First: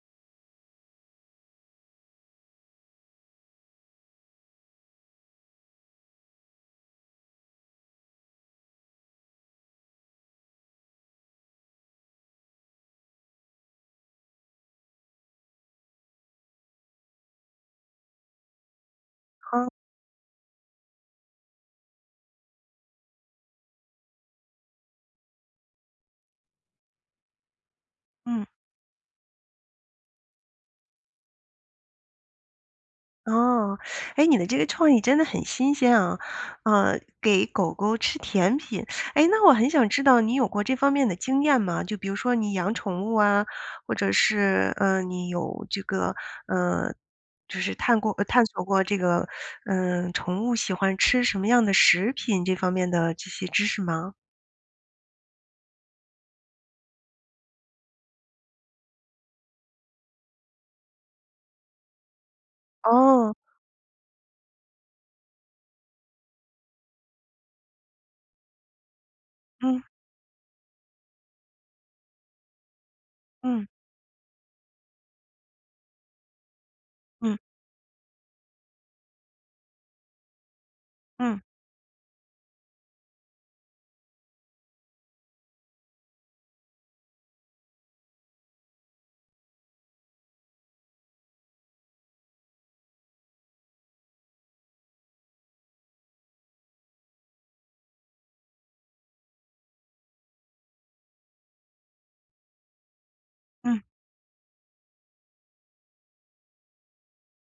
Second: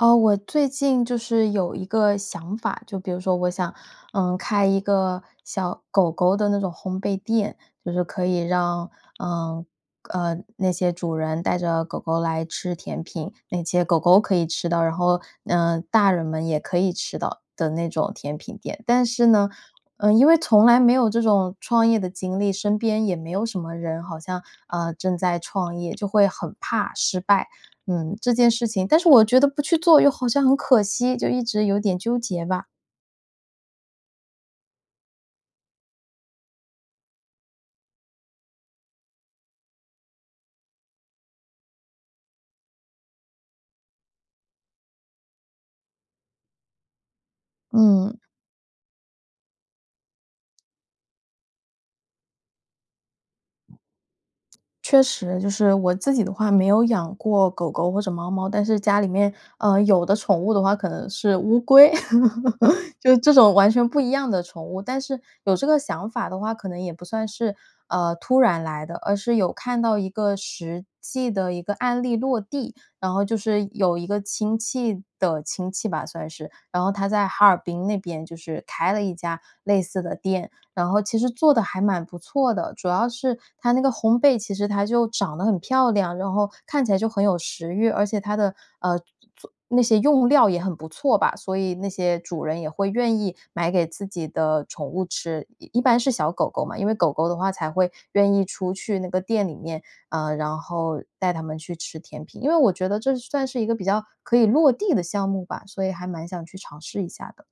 呃，我最近就是有一个想法，就比如说我想，呃，开一个小狗狗的那种烘焙店。就是可以让，呃，呃，那些主人带着狗狗来吃甜品，那些狗狗可以吃到，然后，呃，大人们也可以吃到的那种甜品店。但是呢，哦。呃，因为从来没有这种创业的经历，身边也没有什么人好像，呃，正在创业，就会很怕失败，嗯，这嗯。件事情，但是我觉得不去做又好像很可惜，就一直有点纠结吧。哦，哎，你的这个创意真的很新鲜啊，呃，给狗狗吃甜品。哎，那我很想知道你有过这方面的经验吗？就比如说你养宠物啊，或者是，呃，你有这个，呃，就是探过嗯。呃，探索过这个，呃，宠物喜欢吃什么样的食品，这方面的这些知识吗？确实，就是我自己的话，没有养过狗狗或者猫猫，但是家里面，呃，有的宠物的话可能是乌龟，就哦。这种完全不一样的宠物。但是有这个想法的话，可能也不算是，呃，突然来的，而是有嗯。看到一个实际的一个案例落地。然后就嗯。是有一个亲戚的亲戚吧算是，然后他在嗯。哈尔滨那边就是开了一家类似的店。然后其实嗯。做得还蛮不错的，主要是它那个烘焙，其实它就长得很漂亮，然后看起来就很有食欲，而且它的呃，做那些用料也很不错吧，所以那些主人也会愿意买给自己的宠物吃。一一般是小狗狗嘛，因为狗狗的话才会愿意出去那个店里面，呃，然后带它们去吃甜品。因为我觉得这算是一个嗯。比较可以落地的项目吧，所以还蛮想去尝试一下的。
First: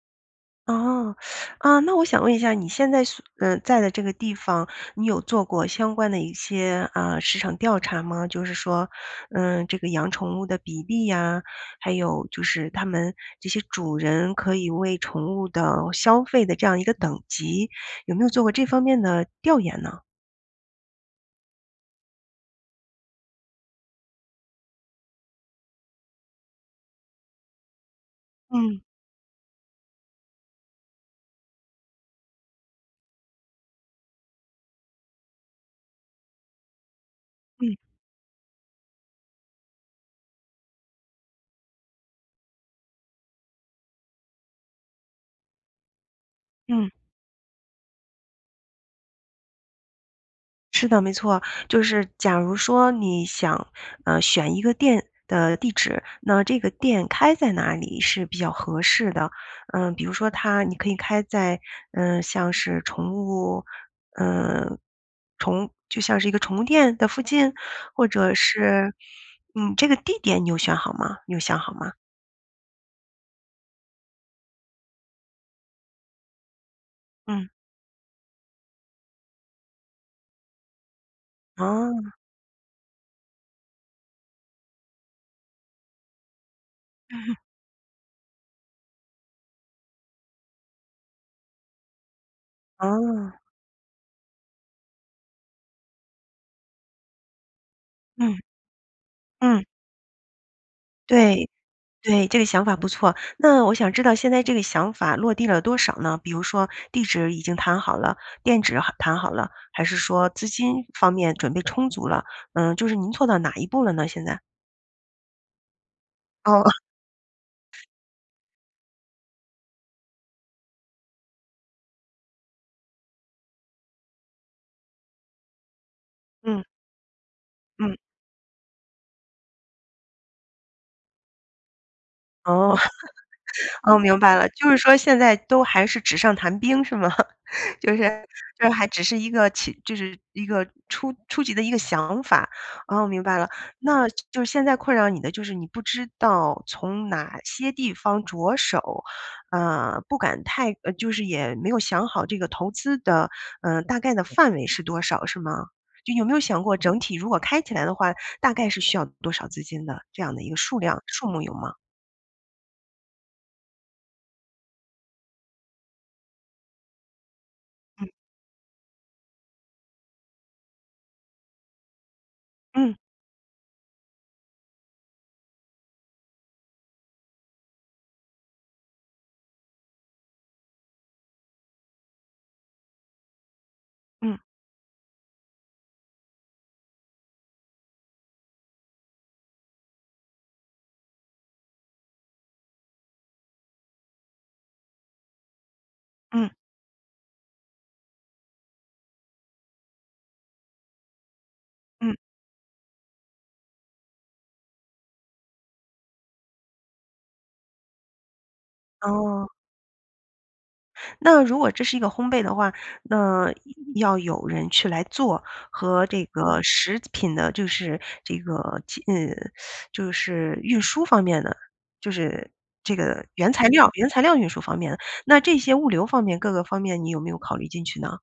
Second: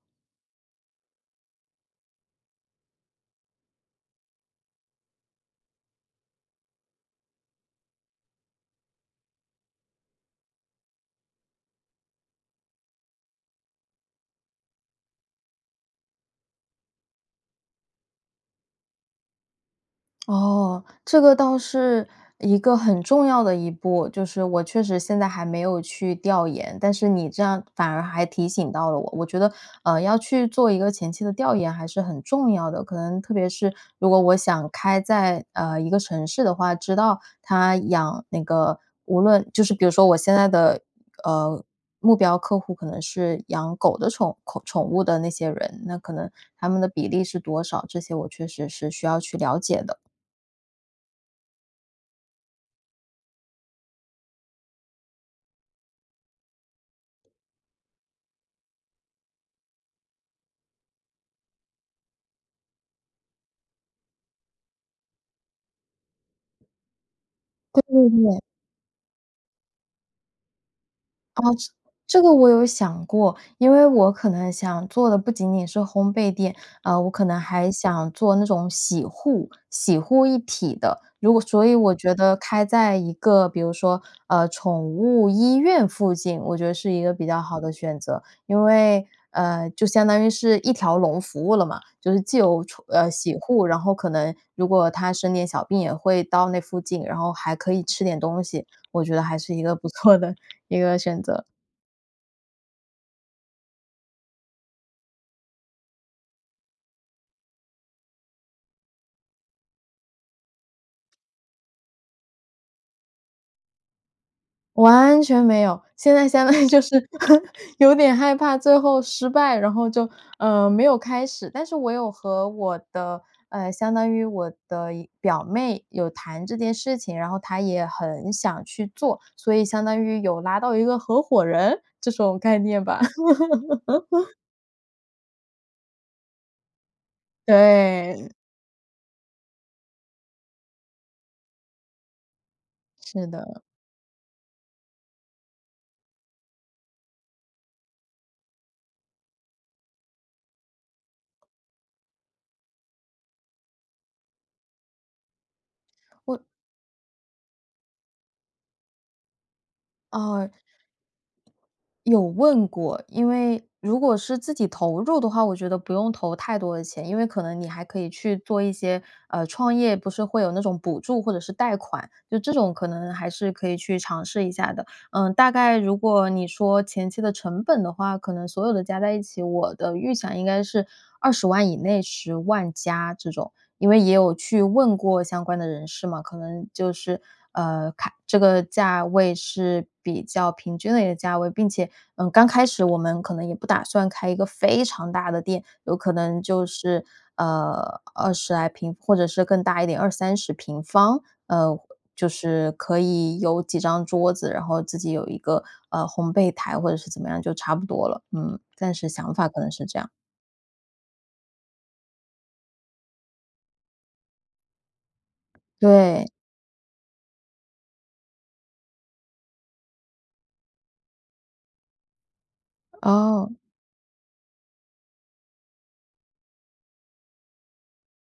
哦 啊那我想问一下你现在所呃在的这个地方，你有做过相关的一些呃市场调查吗？就是说，呃这个养宠物的比例呀，还有就是它们这些主人可以为宠物的消费的这样一个等级，有没有做过这方面的调研呢？哦，这个倒是一个很重要的一步。就是我确实现在还没有去调研，但是你这样反而还提醒嗯。到了我。我觉得，呃要去做一个前期的调研还是很重要的，可能特别是如果我想开在呃一个城市的话，知道嗯。他养那个无论就是比如说，我现在的呃目标客户可能是养狗的宠口宠物的那些人，那可能他们的嗯。比例是多少？这些我确实是需要去了解的。是的，没错，就是假如说你想呃选一个店的地址，那这个店开在哪里是比较合适的？呃比如说它你可以开在呃像是宠物呃宠就像是一个宠物店的附近，对或对者对。是嗯这个地点你有选好吗？你有啊，想好吗？这这个我有想过。因为我可能想做的不仅仅是烘焙店，呃我可能嗯。还想做那种洗护洗护一体的。如果所以我哦。觉得开在一个比如说呃宠物医院附近我觉得是一个比 较好的选择，因为，呃就相当于是一条龙服务了嘛。就是既有宠呃洗哦。护，然后可能如果它生点小病，也会到那附近，然后还可以吃点嗯。东西，我觉得还是一嗯。个不错的一个选择。对对，这个想法不错。那我想知道现在这个想法落地了多少呢？比如说地址已经谈好了，店址好谈好了，还是说资金方面准备充足了？嗯就是您做到到哪一步了呢现在？完全没有，现在相当哦。于就是 有点害怕最后失败，然后就呃，没有开始。但是我有和我的呃，相当于我的一表妹有谈这嗯。件事情，然后她也嗯。很想去做，所以相当于有拉到一个合伙人这种概哦。念吧。哦，明 白了，就是说现在都还是纸上谈兵是吗？就是对。就是还只是一个，起就是一个初初级的一个想法，啊，明是白了。的。那，就就是现在困扰你的就是你不知道从哪些地方着手，呃，不敢太呃，就是也没有想好这个投资的，呃，大概的范围是多少是吗？就有没有我想过整体如果开起来的话，大概是需要多少资金的？这样的哦。一个数量、数目有吗？有问过，因为如果是自己投入的话，我觉得不用投太多的钱，因为可能你还可嗯。以去做一些呃，创业不是会有那种补助或者是贷款。就这种可嗯。能还是可以去尝试一下的。嗯，大概如果你说前期的成本的话，可能所有的加在一起，我的预想应该是200000以内、100000加这种。因为也有嗯。去问过相关的人士嘛，可能就是，呃，看这个价位是比较平均的一个价位，并且，嗯，刚开始我们可能也不打算开一个非常大的店，有可能嗯。就是，呃，20来平，或者是更大一点，20-30平方。呃，嗯。就是可以有几张桌子，然后自己有一个，呃，烘焙台或者是怎么样就差不多了，嗯，暂时想法哦。可能是这样。那如果这是一个烘焙的话，那要要有人去来做，和这对。个食品的就是这个，呃，就是运输方面的，就是这个原哦。材料原材料运输方面的，那这些物流方面各个方面你有没有考虑进去呢？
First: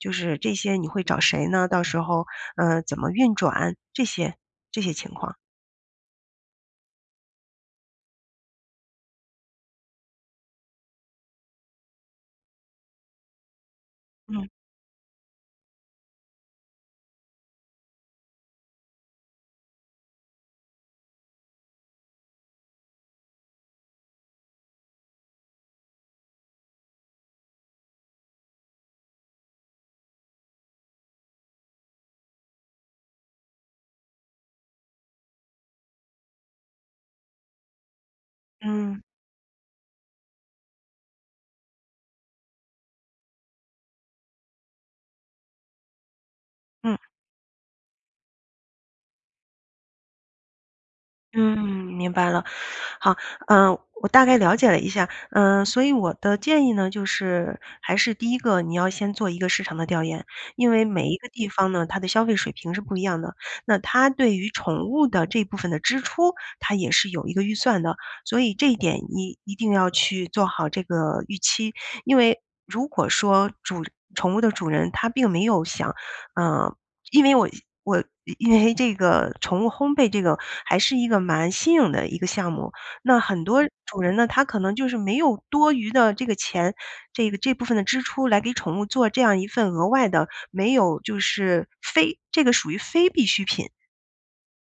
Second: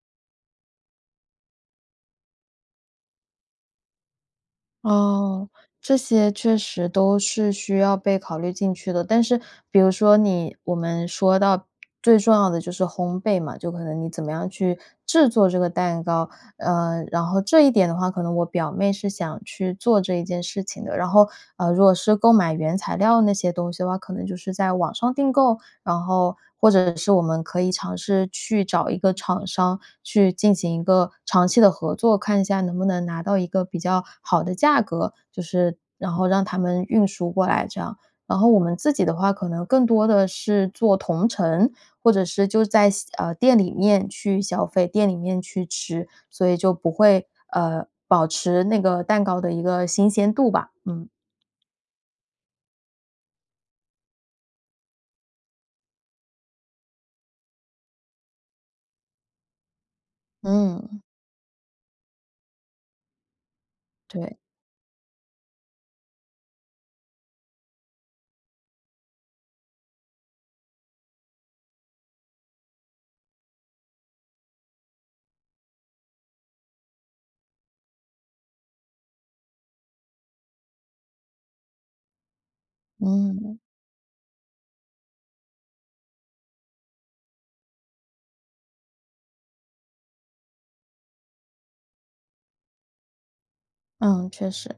就是这些你会找谁呢，到时候呃，怎么运转，这些这些情况？哦，这些确实都是需要被考虑进去的。但是比如说你，我们说到最重要的就是烘焙嘛，就可能你怎么样嗯。去制作这个蛋糕，呃，然后这一点的话，可能我表妹是想去做这一件事情的。然后，呃，如果是购买原材料那些东西的话，可能就是在网上订购，然后，或者是我们可以尝试去找一个厂商去进行一个长期的合作，看一下能不能拿到一个比较好的价格，就是然后让他们运输过来这样。然后我们自嗯。己的话可能更多地是做同城，或者是就在线啊，店里面去消费，店里面去吃。所以就不嗯。会呃，保持那个蛋糕的一个新鲜度吧，嗯。嗯，明白了。好，呃，我大概了解了一下。嗯，所以我的建议呢，就是，还是第一个你要先做一个市场的调研，因为嗯。每一个地方呢，它的消费水平是不一样的。那它对对。于宠物的这部分的支出，它也是有一个预算的，所以这一点你一定要去做好这个预期。因为如果说主宠物的主人他并没有想呃，因为我我因为这个宠物烘焙这个还是一个蛮新颖的一个项目。那很嗯。多主人呢，他可能就是没有多余的这个钱，这个这部分的支出来给宠物做这样一份额外的没有就是非这个属于非必需品。嗯，确实。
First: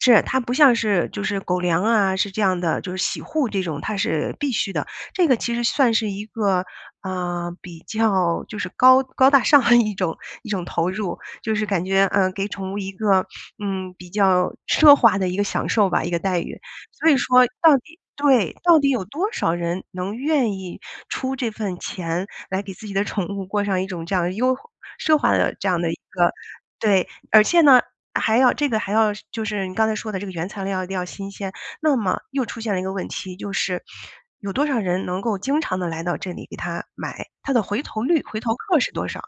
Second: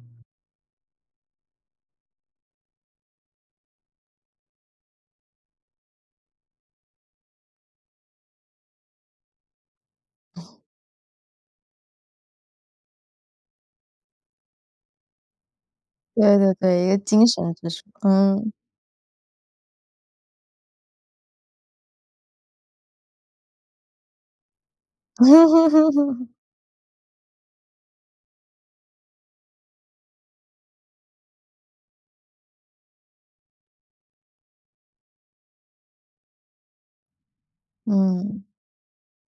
是。它不像是就是狗粮啊，是这样的，就是洗护这种，它是必须的，这个其实算是一个呃，比较就是高高大上一种一种投入。就是感觉，呃，给宠物一个 嗯，比较奢华的一个享受吧、一个对待对遇。对，一个所以精说神支到出，底嗯。对，到底有多少人能愿意出这份钱来给自己的宠物过上一种这样的优奢华的这样的一个 对。而且呢，还要这个还要就是你刚才说的这个原材料一定要新鲜，那么又出现了一个问题，就是 有多少人能够经常地来到这里给它买，它的回头率、回嗯。头客是多少？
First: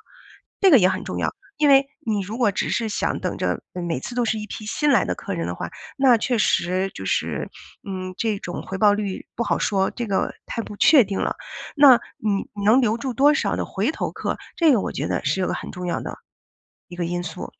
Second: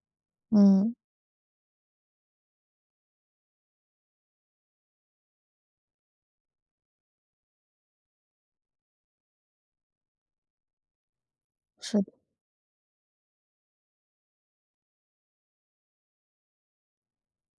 这个也嗯。很重要，因为你如果只是想等着，嗯，每次都是一批新来的客人的话，那确实就是 嗯，这种回报率不好说，这个太不确定了。那是的。你你能留住多少的回头客，这个我觉得是有个很重要的，一个因素。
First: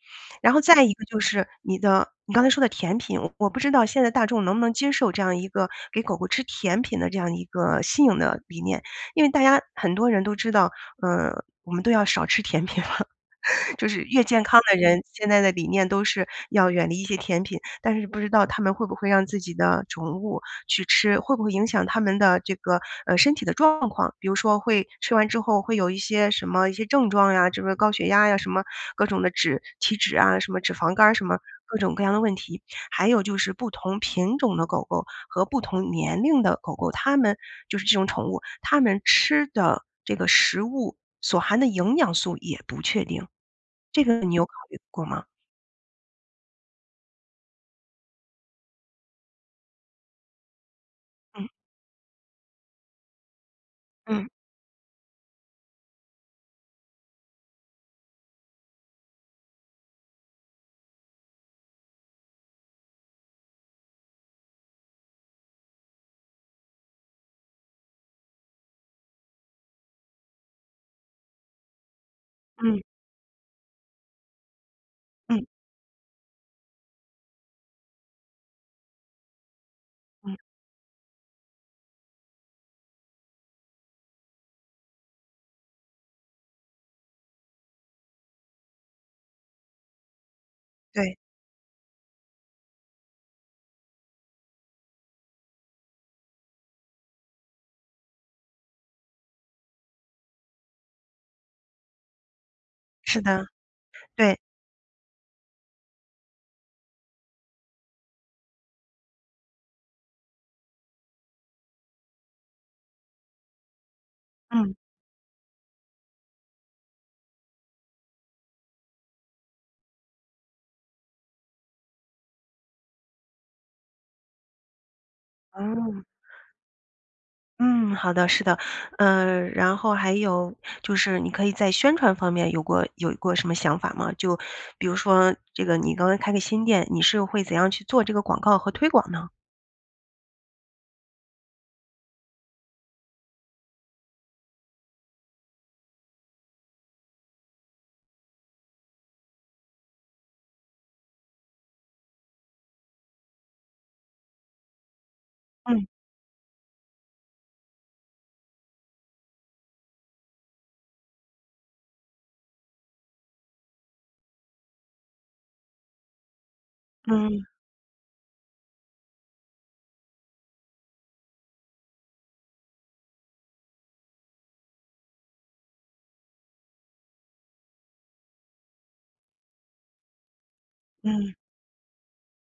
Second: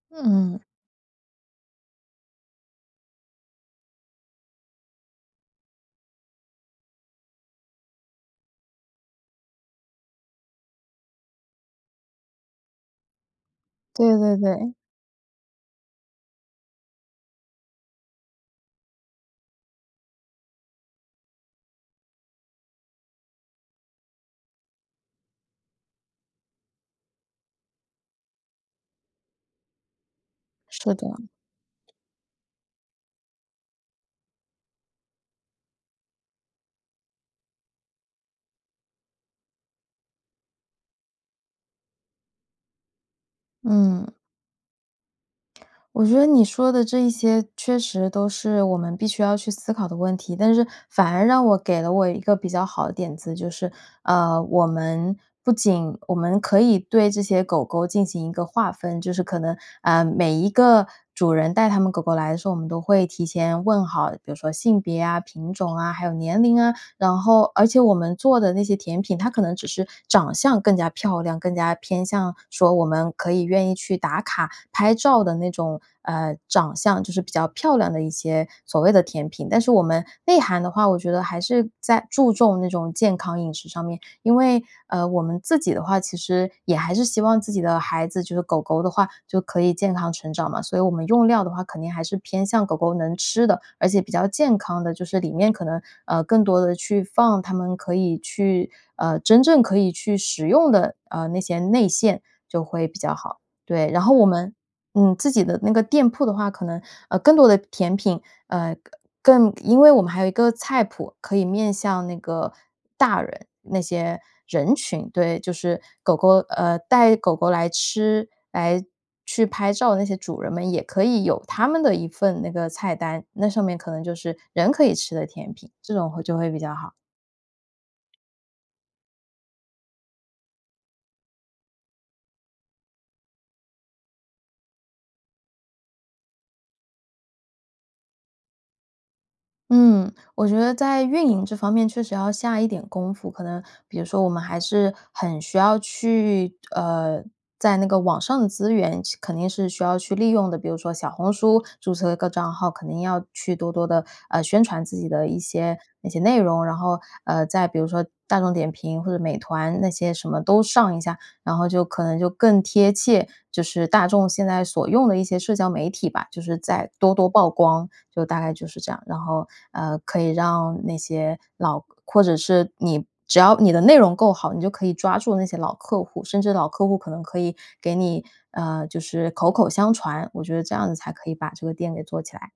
然嗯。后再一个就是你的你刚才说的甜品，我不知道现在大众能不能接受这样一个给狗狗吃甜品的这样一个新颖的理念。因为大家很多人都知道，呃，我们都要少吃甜品了，就是对越对健康对。的人，现在的理念都是要远离一些甜品。但是不知道他们会不会让自己的宠物去吃，会不会影响他们的这个，呃，身体的状况？比如说会吃完之后会有一些什么一些症状啊，这个高血压呀，什么各种的脂体脂啊，什么脂是肪肝的。儿，什么各种各样的问题。还有就是不同品种的狗狗和不同年龄的狗狗，它们就是这种宠物它们吃的这个食物所含的营养素也不确定，这嗯。个你有考虑过吗？我觉得你说的这一些确实都是我们必须要去思考的问题，但是反而让嗯。我给了我一个比较好的点子。就是嗯。呃我们不仅我们可以对这些狗狗进行一个划分，就是可能呃每一个主人带它们狗狗来的时候，我们都会提前问好比如说性别啊、品种啊、还有年龄啊，然后而且我们做的那些甜品，它可能只是长相更加漂亮，更加偏向说嗯。我们可以愿意去打卡拍照的嗯。那种呃长相，就是比较漂亮的一些所谓的甜品。但是我们内嗯。涵的的话，我觉得还是在注重那种健康饮食上面，因为，呃我们自己的话其实也还是希望自己的孩子就是狗狗的话，就可以健康成长嘛，所以我们对。用料的话肯定还是偏向狗狗能吃的，而且比较健康的，就是里面可能，呃更多地去放他们可以去呃真正可以去食用的呃那些内馅就会比较是好。的，对，然后我对。们嗯自己的那个店铺的话，可能，呃，更多的甜品呃更因为我们还有一个菜谱可以面向那个大人那些嗯。人群，对，就是狗狗呃带狗狗来吃、来去拍照的那些主人们，也可以有他们的一份那个菜单，那上面可能就是人可以吃的甜品，这哦。种会就会比较好。嗯，好的，是的，呃，然后还有就是你可以在宣传方面有过有过什么想法吗？就比如说这个你刚才开个新店，你是会怎样去做这个广告和推广呢？嗯，我觉得在运营这方面确实要下一点功夫，可能比如说我们还是很需要去呃，在那个网上的资源去肯定是需要去利用的，比如说小红书注册一个账号，肯定要去多多地，呃，宣传自己的一些嗯。一些内容然后，呃，在比如说大众点评或者美团那些什么都上一下，然后就可能就更贴切，就是大众现在所用的一些社交媒体吧，就是再多多嗯。曝光，就大概就是这样。然后，呃，可以让那些老或者是你只要你的内容够好，你就可以抓住那些老客户，甚至老客户可能可以给你呃，就是口口相传，我觉得这样子才可嗯。以把这个店给做起来。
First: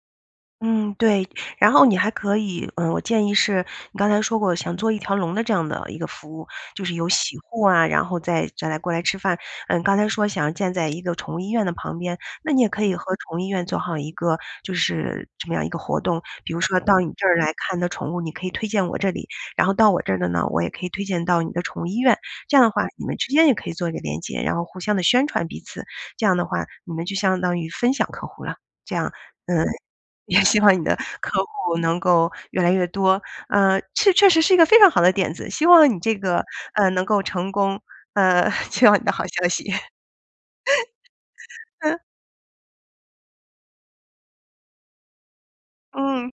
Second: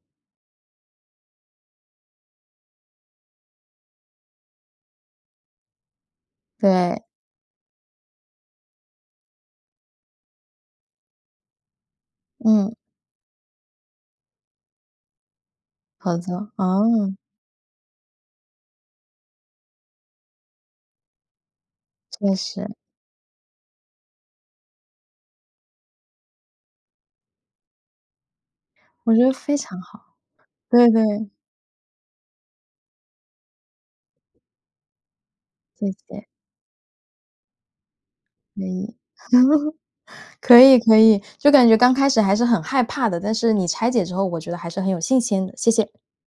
嗯，对，然后你还可以呃，我建议是你刚才说过想做一条龙的这样的一个服务，就是对。有洗护啊，然后再再来过来吃饭。呃，刚才说想要建在一个宠物医院的旁边，那你也嗯。可以和宠物医院做好一个就是这么样一个活好动，的，比如说到你哦。这儿来看的宠物，你可以推荐我这里，然后到我这儿的呢，我也可以推荐到你的宠物医院，确这样的实。话你们之间也可以做一个连接，然后互相地宣传彼此。这样的话你们就相当于分享客户了，这样，我觉得非嗯，常好，也希望你对的对。客户能够越来越多。呃，这确实是一个非常好的点子，希望谢你这谢。个呃，能够成功，呃，可期以。望你的好消息。可以可以，就感觉刚 开始还是很害怕的，但是你拆解之后我觉得还是很有信心的，谢谢。嗯。